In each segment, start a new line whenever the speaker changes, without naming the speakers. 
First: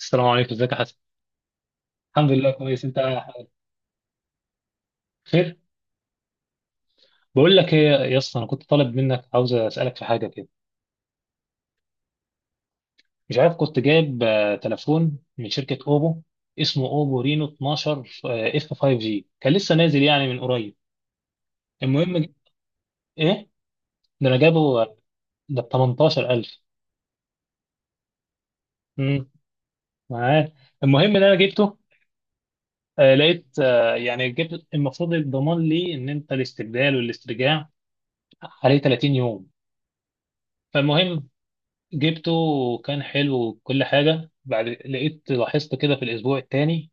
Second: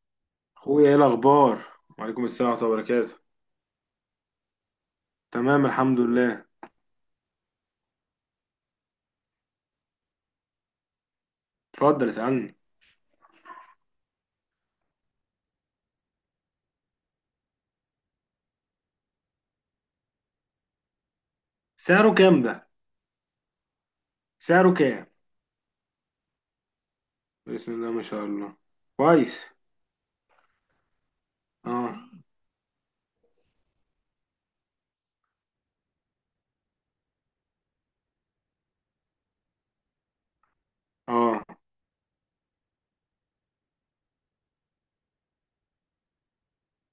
السلام عليكم، ازيك يا
اخويا
حسن؟
ايه الاخبار؟ وعليكم
الحمد لله،
السلام ورحمه الله
كويس. انت
وبركاته.
خير؟
تمام الحمد لله.
بقول لك ايه يا اسطى، انا كنت طالب منك، عاوز اسالك في حاجه كده.
اتفضل اسالني.
مش عارف، كنت جايب تليفون من شركه اوبو. اسمه اوبو رينو 12 اف 5 جي، كان لسه نازل يعني من قريب.
سعره
المهم
كام ده؟
ايه. ده انا
سعره
جابه.
كام؟
ده ب 18,000.
بسم الله ما شاء الله،
امم
كويس.
معاك؟ المهم ان انا جبته،
اه
لقيت يعني جبت المفروض الضمان ليه ان انت الاستبدال والاسترجاع عليه 30 يوم. فالمهم
اه،
جبته، وكان حلو وكل حاجة. بعد لقيت، لاحظت كده في الأسبوع التاني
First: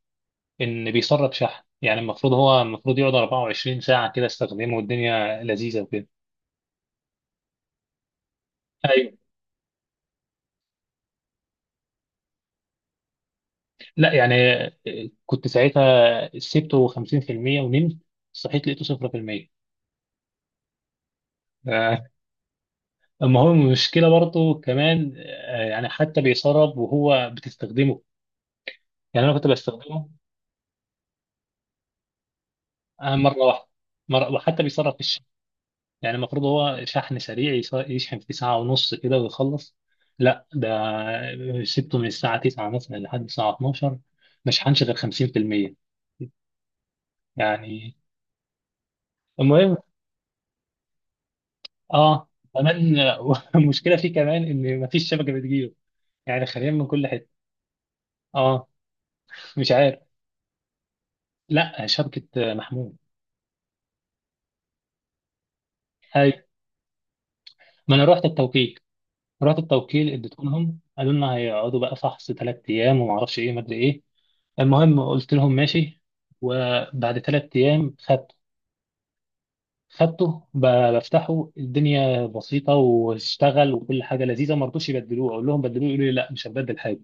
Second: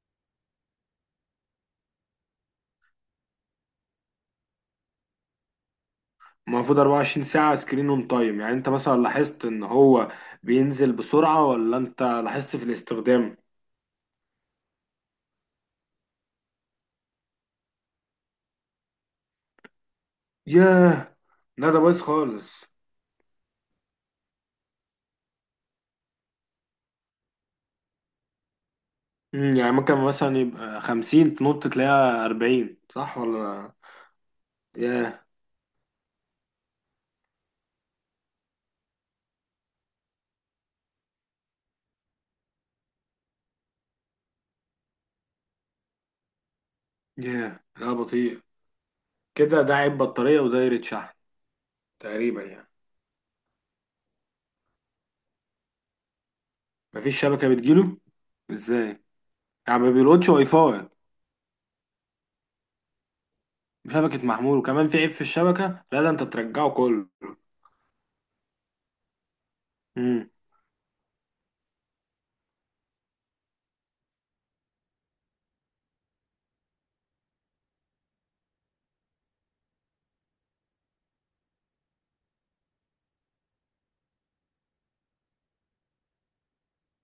إن بيسرب شحن. يعني المفروض، هو المفروض يقعد 24 ساعة كده استخدمه والدنيا لذيذة وكده.
المفروض 24 ساعه سكرين اون تايم. يعني انت مثلا
أيوه.
لاحظت ان هو بينزل بسرعه، ولا انت لاحظت في الاستخدام؟
لا يعني، كنت ساعتها سبته 50% ونمت، صحيت لقيته 0%
ياه، لا ده بايظ
آه،
خالص.
أما هو المشكلة برضه كمان، يعني حتى بيسرب وهو بتستخدمه. يعني أنا كنت
يعني ممكن
بستخدمه،
مثلا يبقى 50 تنط تلاقيها 40، صح
مرة واحدة.
ولا؟
مرة، وحتى بيسرب في.
ياه
يعني المفروض هو شحن سريع، يشحن في ساعة ونص كده ويخلص. لا ده، سبته من الساعة 9 مثلا لحد الساعة 12 ما شحنش غير 50%
ياه لا
يعني.
بطيء. كده ده
المهم،
عيب بطاريه ودايره شحن.
اه
تقريبا يعني.
كمان المشكلة فيه كمان ان ما فيش شبكة بتجيله. يعني خلينا من كل
مفيش
حتة.
شبكة بتجيله؟
اه.
ازاي
مش
يعني، ما
عارف.
بيلقطش واي فاي؟
لا، شبكة محمود.
شبكة محمول وكمان في عيب في الشبكة؟ لا ده انت
هاي،
ترجعه كله.
ما انا رحت التوكيل، رحت التوكيل
امم.
اديتهم لهم، قالوا لنا هيقعدوا بقى فحص 3 ايام وما اعرفش ايه ما ادري ايه. المهم قلت لهم ماشي. وبعد 3 ايام خدته، خدته ب- بفتحه، الدنيا بسيطه واشتغل وكل حاجه لذيذه. ما رضوش يبدلوه، اقول لهم بدلوه يقولوا لي لا مش هبدل حاجه.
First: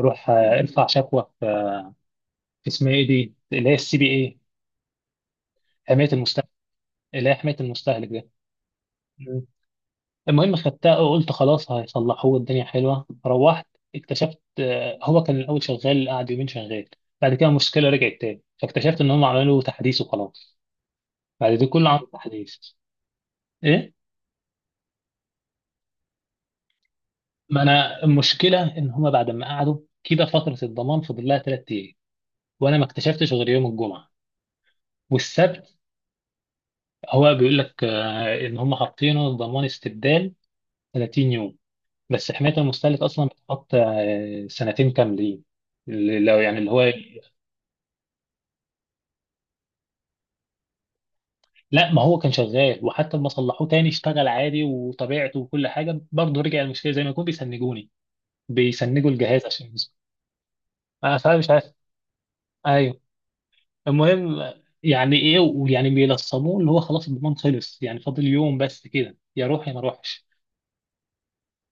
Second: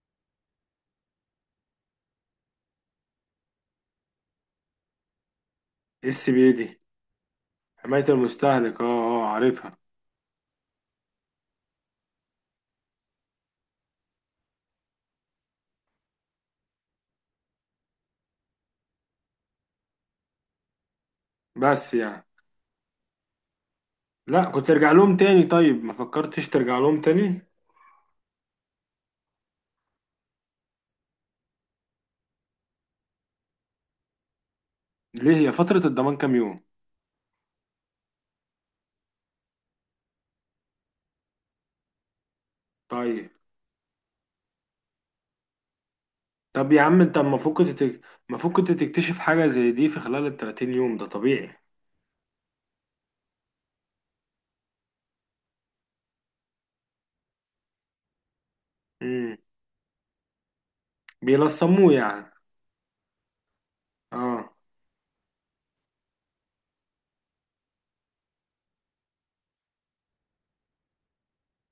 روح ارفع شكوى في اسمها ايه دي، اللي هي السي بي اي، حمايه
اس
المستهلك،
بي دي.
اللي هي حمايه
حماية
المستهلك ده.
المستهلك، اه اه
مم.
عارفها.
المهم خدتها وقلت خلاص هيصلحوه الدنيا حلوه، روحت اكتشفت هو كان الاول شغال، قعد يومين شغال. بعد كده المشكله رجعت تاني، فاكتشفت ان هم عملوا تحديث وخلاص. بعد ده كله
بس
عملوا
يعني،
تحديث. ايه.
لا كنت ترجع لهم تاني، طيب ما فكرتش ترجع لهم تاني؟
ما انا المشكله ان هما بعد ما قعدوا كده، فتره الضمان فضل لها 3 ايام، وانا ما اكتشفتش غير يوم الجمعه
ليه، هي
والسبت.
فترة الضمان كام يوم؟
هو بيقول لك ان هما حاطينه ضمان استبدال 30 يوم، بس حمايه المستهلك اصلا
طيب.
بتحط سنتين كاملين. لو يعني اللي
طب
هو.
يا عم انت المفروض كنت تك- المفروض كنت تكتشف حاجة زي دي في خلال ال 30 يوم، ده طبيعي.
لا، ما هو كان شغال، وحتى لما صلحوه تاني اشتغل عادي وطبيعته، وكل حاجه برضه رجع المشكله، زي ما يكون بيسنجوني، بيسنجوا
امم.
الجهاز عشان يسمع. فمش عارف.
بيلصموه يعني؟
ايوه. المهم
اه.
يعني ايه، ويعني بيلصموه اللي هو خلاص الضمان خلص، يعني فاضل يوم بس كده، يا روح يا ما اروحش.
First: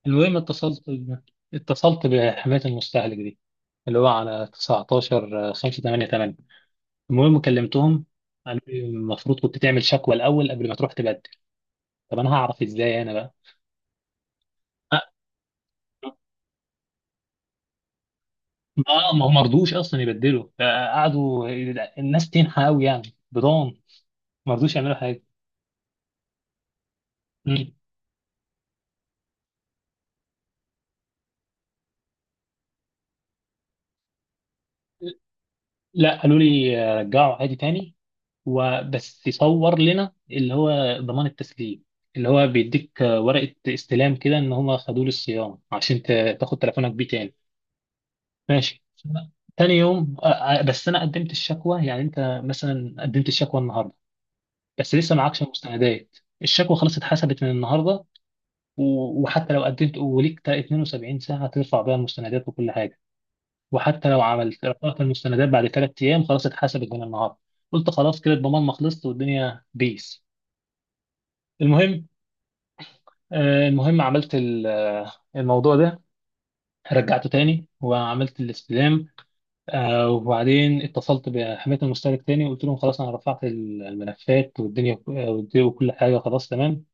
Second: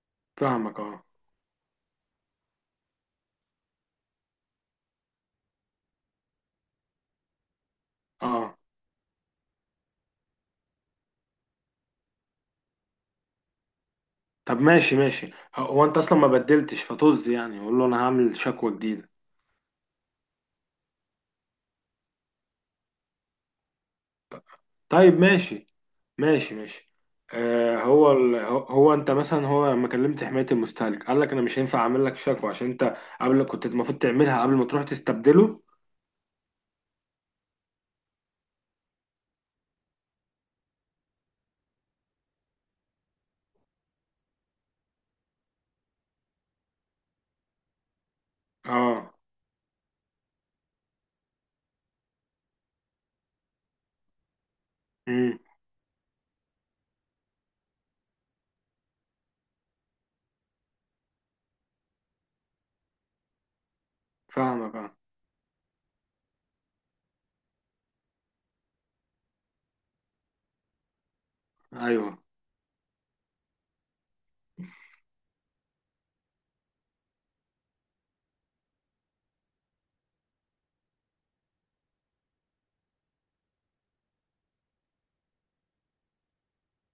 المهم
فاهمك
اتصلت،
اه.
بحماية المستهلك دي اللي هو على 19 5 8 8. المهم كلمتهم،
اه.
قالوا لي المفروض كنت تعمل شكوى الاول قبل ما تروح تبدل. طب انا هعرف ازاي انا بقى؟
طب ماشي ماشي. هو انت اصلا ما بدلتش فطز، يعني قول له انا هعمل شكوى جديده.
اه، ما هو مرضوش اصلا يبدلوا، قعدوا الناس تنحى قوي يعني، بضان مرضوش يعملوا
طيب.
حاجه.
ماشي.
مم.
هو انت مثلا، هو لما كلمت حمايه المستهلك قال لك انا مش هينفع اعمل لك شكوى عشان انت قبل كنت المفروض تعملها قبل ما تروح تستبدله؟
لا قالوا لي رجعوا عادي تاني، وبس يصور لنا اللي هو ضمان التسليم، اللي هو بيديك ورقة استلام كده ان هم خدوه للصيانة، عشان تاخد تليفونك بيه تاني. ماشي.
اه.
تاني يوم، بس انا قدمت الشكوى، يعني انت مثلا قدمت الشكوى النهارده بس لسه
امم.
معكش مستندات، الشكوى خلاص اتحسبت من النهارده. وحتى لو قدمت وليك 72 ساعة ترفع بيها المستندات وكل حاجة. وحتى لو عملت
فاهمك اه.
رفعت المستندات بعد 3 ايام، خلاص اتحسبت من النهارده. قلت خلاص كده الضمان ما خلصت والدنيا بيس. المهم
ايوه.
المهم عملت الموضوع ده، رجعته تاني وعملت الاستلام. وبعدين اتصلت بحماية المشترك تاني، وقلت لهم خلاص انا رفعت الملفات، والدنيا والدنيا وكل حاجة خلاص تمام.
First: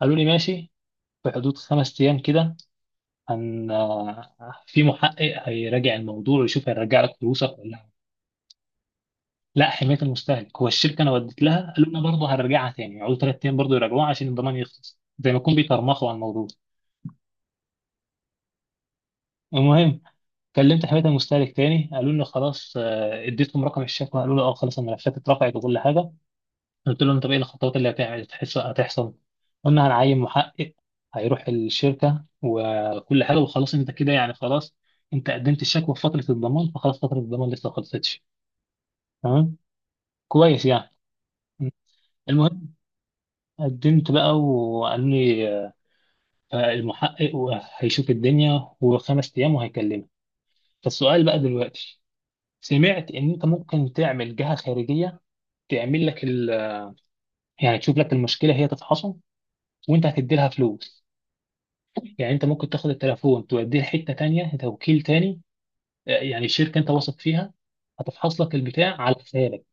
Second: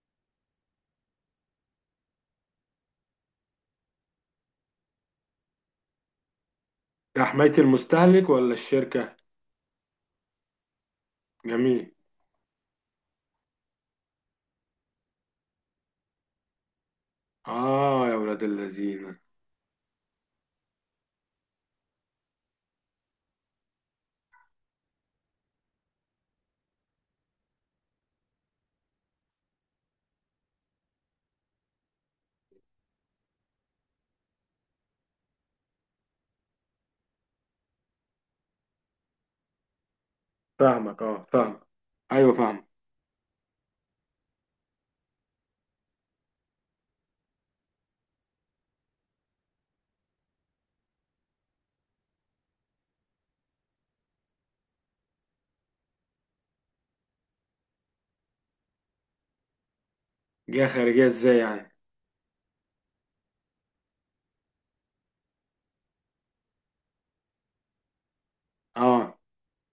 قالوا لي ماشي. في حدود 5 ايام كده هن آه، في محقق هيراجع الموضوع ويشوف، هيرجع لك
ده حمايه
فلوسك ولا لا.
المستهلك ولا الشركه؟
لا، حماية المستهلك هو الشركة انا وديت لها، قالوا
جميل.
لنا برضه هنرجعها تاني، يقعدوا 3 ايام برضه يراجعوها عشان الضمان يخلص، زي ما يكون بيترمخوا على الموضوع.
اه يا ولاد اللذين.
المهم كلمت حمايه المستهلك تاني، قالوا لي خلاص، اديتهم رقم الشكوى، قالوا لي اه خلاص الملفات اترفعت وكل حاجه. قلت لهم طب ايه الخطوات اللي هتعمل، هتحصل. قلنا هنعين محقق هيروح الشركه وكل حاجه، وخلاص انت كده يعني خلاص، انت قدمت الشكوى في فتره الضمان فخلاص، فتره الضمان لسه ما خلصتش. تمام، كويس يعني.
فاهمك اه، فاهم. ايوه فاهم.
المهم قدمت بقى، وقالوا لي المحقق هيشوف الدنيا، وخمس ايام وهيكلمك. فالسؤال بقى دلوقتي، سمعت ان انت ممكن تعمل جهه خارجيه، تعمل لك يعني تشوف لك المشكله هي تتحصل، وانت هتدي لها
جهه
فلوس.
خارجيه ازاي يعني؟
يعني انت ممكن تاخد التليفون توديه لحته تانية، توكيل تاني، يعني شركه انت واثق فيها، هتفحص لك البتاع على
اه.
حسابك.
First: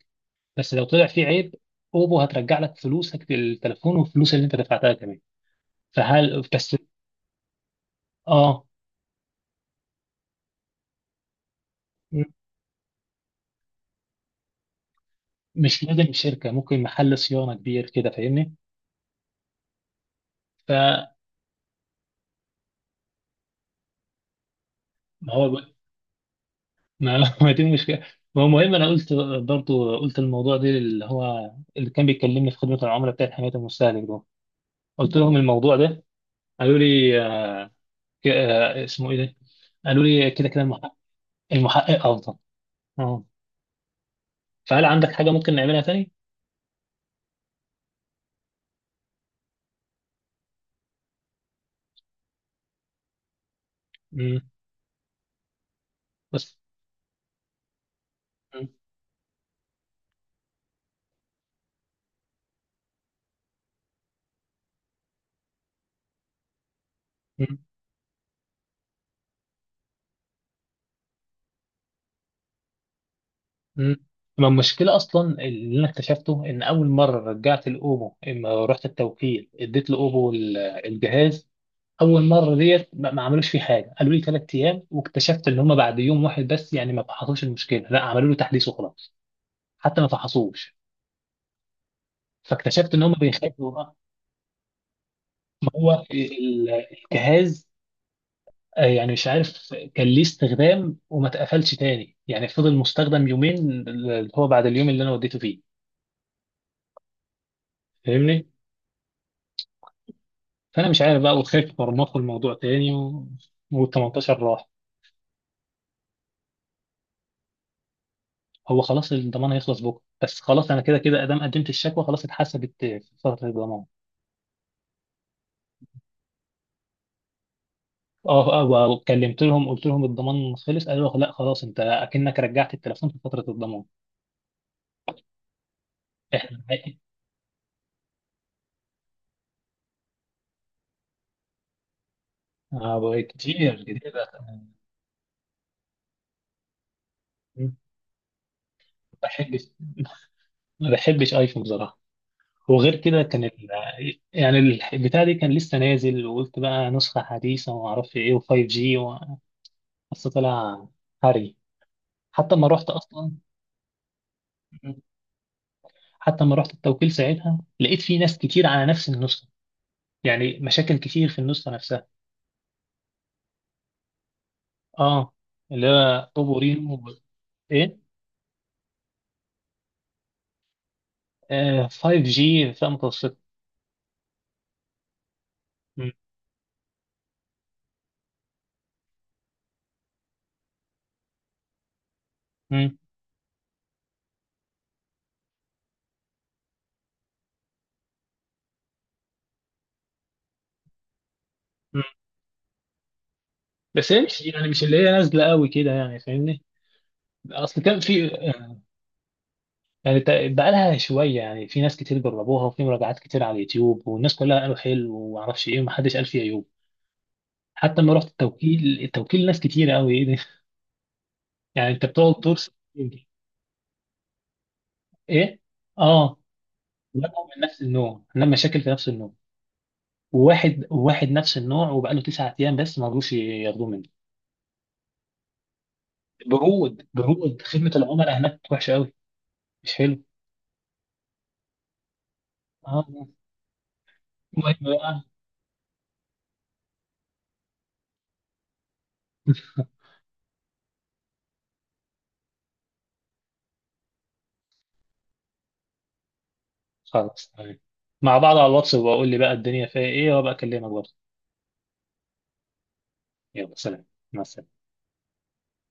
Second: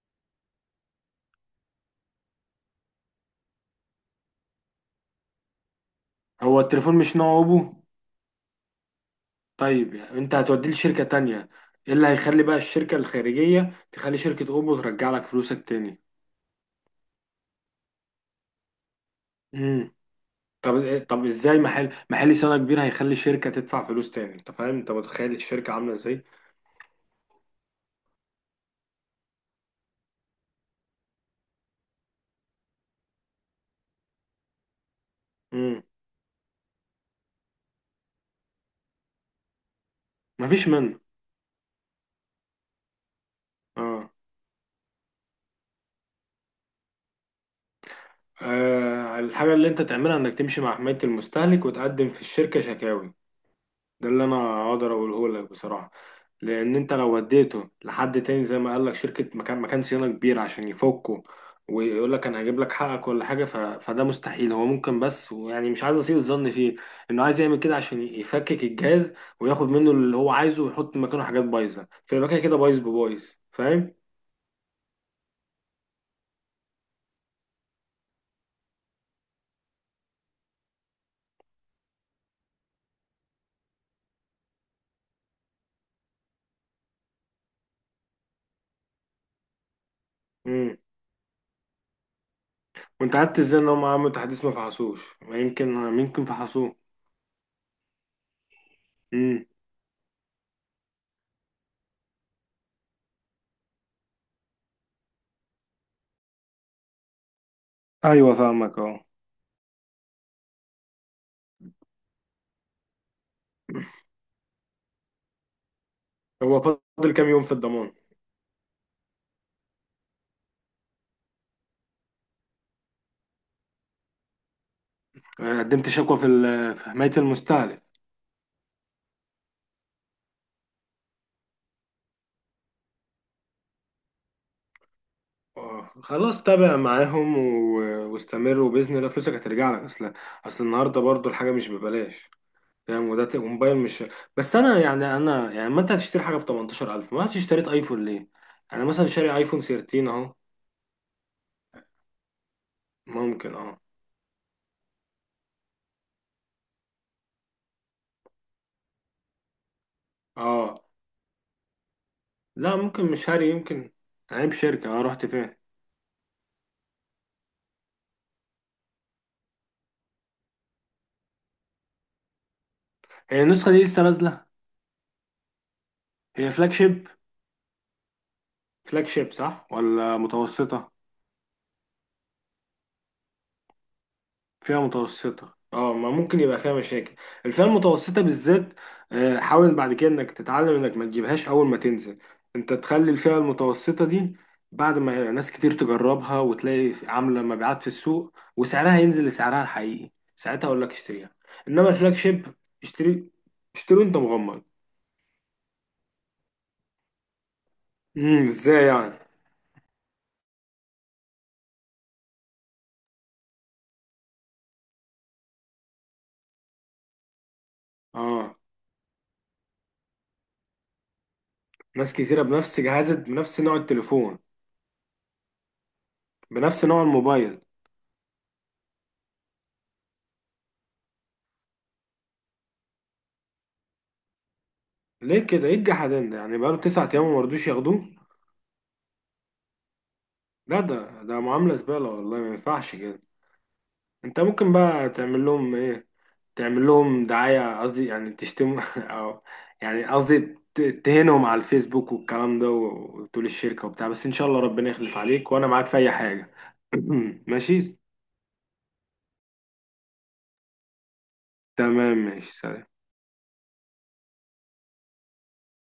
بس لو طلع فيه عيب، اوبو هترجع لك فلوسك للتليفون، والفلوس اللي انت دفعتها كمان. فهل
هو
بس.
التليفون مش نوع ابو؟
اه
طيب يعني انت هتوديه لشركة تانية، ايه اللي هيخلي بقى الشركة الخارجية تخلي شركة اوبو ترجع لك فلوسك
مش
تاني؟
لازم شركه، ممكن محل صيانه كبير كده فاهمني.
امم. طب ازاي محل صيانة كبير هيخلي شركة تدفع فلوس تاني؟ انت فاهم انت متخيل
فهو
الشركة عاملة ازاي؟
ما ما دي المشكله. ما هو المهم انا قلت، برضو قلت الموضوع ده، اللي هو اللي كان بيكلمني في خدمه العملاء بتاعت حمايه المستهلك ده، قلت لهم الموضوع
امم.
ده. قالوا لي اسمه ايه ده؟ قالوا لي كده كده،
مفيش
المحقق
منه.
المحقق افضل. اه.
اه.
فهل عندك حاجه ممكن نعملها تاني؟
الحاجة اللي انت تعملها انك تمشي مع حماية المستهلك وتقدم في الشركة شكاوي. ده اللي
امم
انا اقدر اقوله لك بصراحه.
بس.
لان انت لو وديته لحد تاني زي
مم.
ما قال لك شركه، مكان صيانه كبير عشان يفكه ويقول لك انا هجيب لك حقك ولا حاجه، فده مستحيل. هو ممكن بس، ويعني مش عايز اسيء الظن فيه انه عايز
مم.
يعمل كده عشان يفكك الجهاز وياخد منه اللي هو عايزه ويحط مكانه حاجات بايظه، فيبقى كده كده بايظ ببايظ. فاهم؟
مم. ما المشكله اصلا اللي انا اكتشفته، ان اول مره رجعت الاوبو اما رحت التوكيل، اديت لاوبو الجهاز. اول مره ديت ما عملوش فيه حاجه، قالوا لي 3 ايام، واكتشفت ان هم بعد يوم واحد بس يعني ما فحصوش المشكله، لا عملوا له تحديث وخلاص. حتى ما
امم.
فحصوش. فاكتشفت ان هم
وانت عرفت ازاي ان
بيخافوا
هم
بقى.
عملوا تحديث ما فحصوش؟ ما يمكن
ما هو
يمكن فحصوه.
الجهاز يعني مش
امم.
عارف كان ليه استخدام وما اتقفلش تاني، يعني فضل مستخدم يومين، اللي هو بعد اليوم اللي انا وديته فيه.
ايوه
فاهمني.
فاهمك اه.
فانا مش عارف بقى، وخايف مرمطوا الموضوع تاني. وال18 راح.
هو فاضل كام يوم في الضمان؟
هو خلاص الضمان هيخلص بكره، بس خلاص انا كده كده ادام قدمت الشكوى، خلاص اتحسبت في فتره الضمان.
قدمت شكوى في في حماية المستهلك؟
اه، اه. وكلمت لهم قلت لهم الضمان خلص، قالوا لا خلاص، انت اكنك رجعت التليفون في فتره الضمان.
خلاص
احنا
تابع
حقيقي
معاهم واستمر، وبإذن الله فلوسك هترجع لك. أصل، أصل النهاردة برضو الحاجة مش ببلاش.
اه
فاهم؟
بقى
وموبايل
كتير
مش
كتير.
بس. أنا يعني، أنا يعني ما أنت هتشتري حاجة ب 18000، ما أنت اشتريت
ما
أيفون ليه؟ أنا مثلا شاري أيفون
بحبش
13 أهو.
ما بحبش ايفون بصراحه. وغير كده كان.
ممكن أه
يعني البتاع دي كان لسه نازل، وقلت بقى نسخه حديثه وما اعرفش ايه و5 جي. بس
أه.
طلع هري. حتى ما
لا
رحت
ممكن مش
اصلا،
هاري، يمكن عيب شركة. أنا رحت فين؟
حتى ما رحت التوكيل ساعتها، لقيت في ناس كتير على نفس النسخه، يعني مشاكل كتير في النسخه نفسها.
هي النسخة دي لسه نازلة؟
اه، اللي هو طب
هي فلاج
ورينو.
شيب؟
ايه.
فلاج شيب صح ولا متوسطة؟
5G فئة متوسطة.
فئة متوسطة اه، ما
مم.
ممكن يبقى فيها مشاكل. الفئة المتوسطة بالذات. حاول بعد كده انك تتعلم انك ما تجيبهاش اول ما تنزل. انت
مم.
تخلي الفئة المتوسطة دي بعد ما ناس كتير تجربها وتلاقي عاملة مبيعات في السوق وسعرها ينزل لسعرها الحقيقي، ساعتها اقول لك اشتريها. انما
مم.
الفلاج شيب اشتري، اشتري
بس
وانت
هي مش
مغمض.
يعني مش اللي هي نازلة قوي كده يعني فاهمني. اصل كان في،
امم. ازاي يعني؟
يعني بقالها شوية، يعني في ناس كتير جربوها، وفي مراجعات كتير على اليوتيوب، والناس كلها قالوا حلو ومعرفش ايه، ومحدش قال فيه عيوب. حتى لما رحت
اه.
التوكيل، ناس كتير قوي. ايه ده؟ يعني انت
ناس
بتقعد
كتيرة
طول
بنفس جهاز،
سنتين.
بنفس نوع التليفون،
ايه. اه،
بنفس نوع
كلهم
الموبايل؟
من نفس النوع، عندنا مشاكل في نفس النوع. وواحد واحد نفس النوع، وبقاله 9 ايام بس ما رضوش ياخدوه منه.
ليه كده، ايه الجحدان ده؟ يعني بقاله
برود،
9 ايام
برود،
ومرضوش
خدمة
ياخدوه؟
العملاء هناك وحشة أوي. مش حلو.
لا ده ده معاملة زبالة، والله ما ينفعش كده.
اه،
انت ممكن
المهم
بقى
بقى.
تعمل لهم ايه؟ تعمل لهم دعاية، قصدي يعني تشتم او يعني قصدي تهينهم على الفيسبوك والكلام ده وتقول الشركة وبتاع. بس ان شاء الله ربنا يخلف عليك، وانا معاك في اي حاجة.
خلاص تمام،
ماشي.
مع بعض على الواتس، وبقول لي بقى الدنيا فيها إيه وأبقى أكلمك برضه.
تمام ماشي، سلام.
يلا سلام. مع السلامة.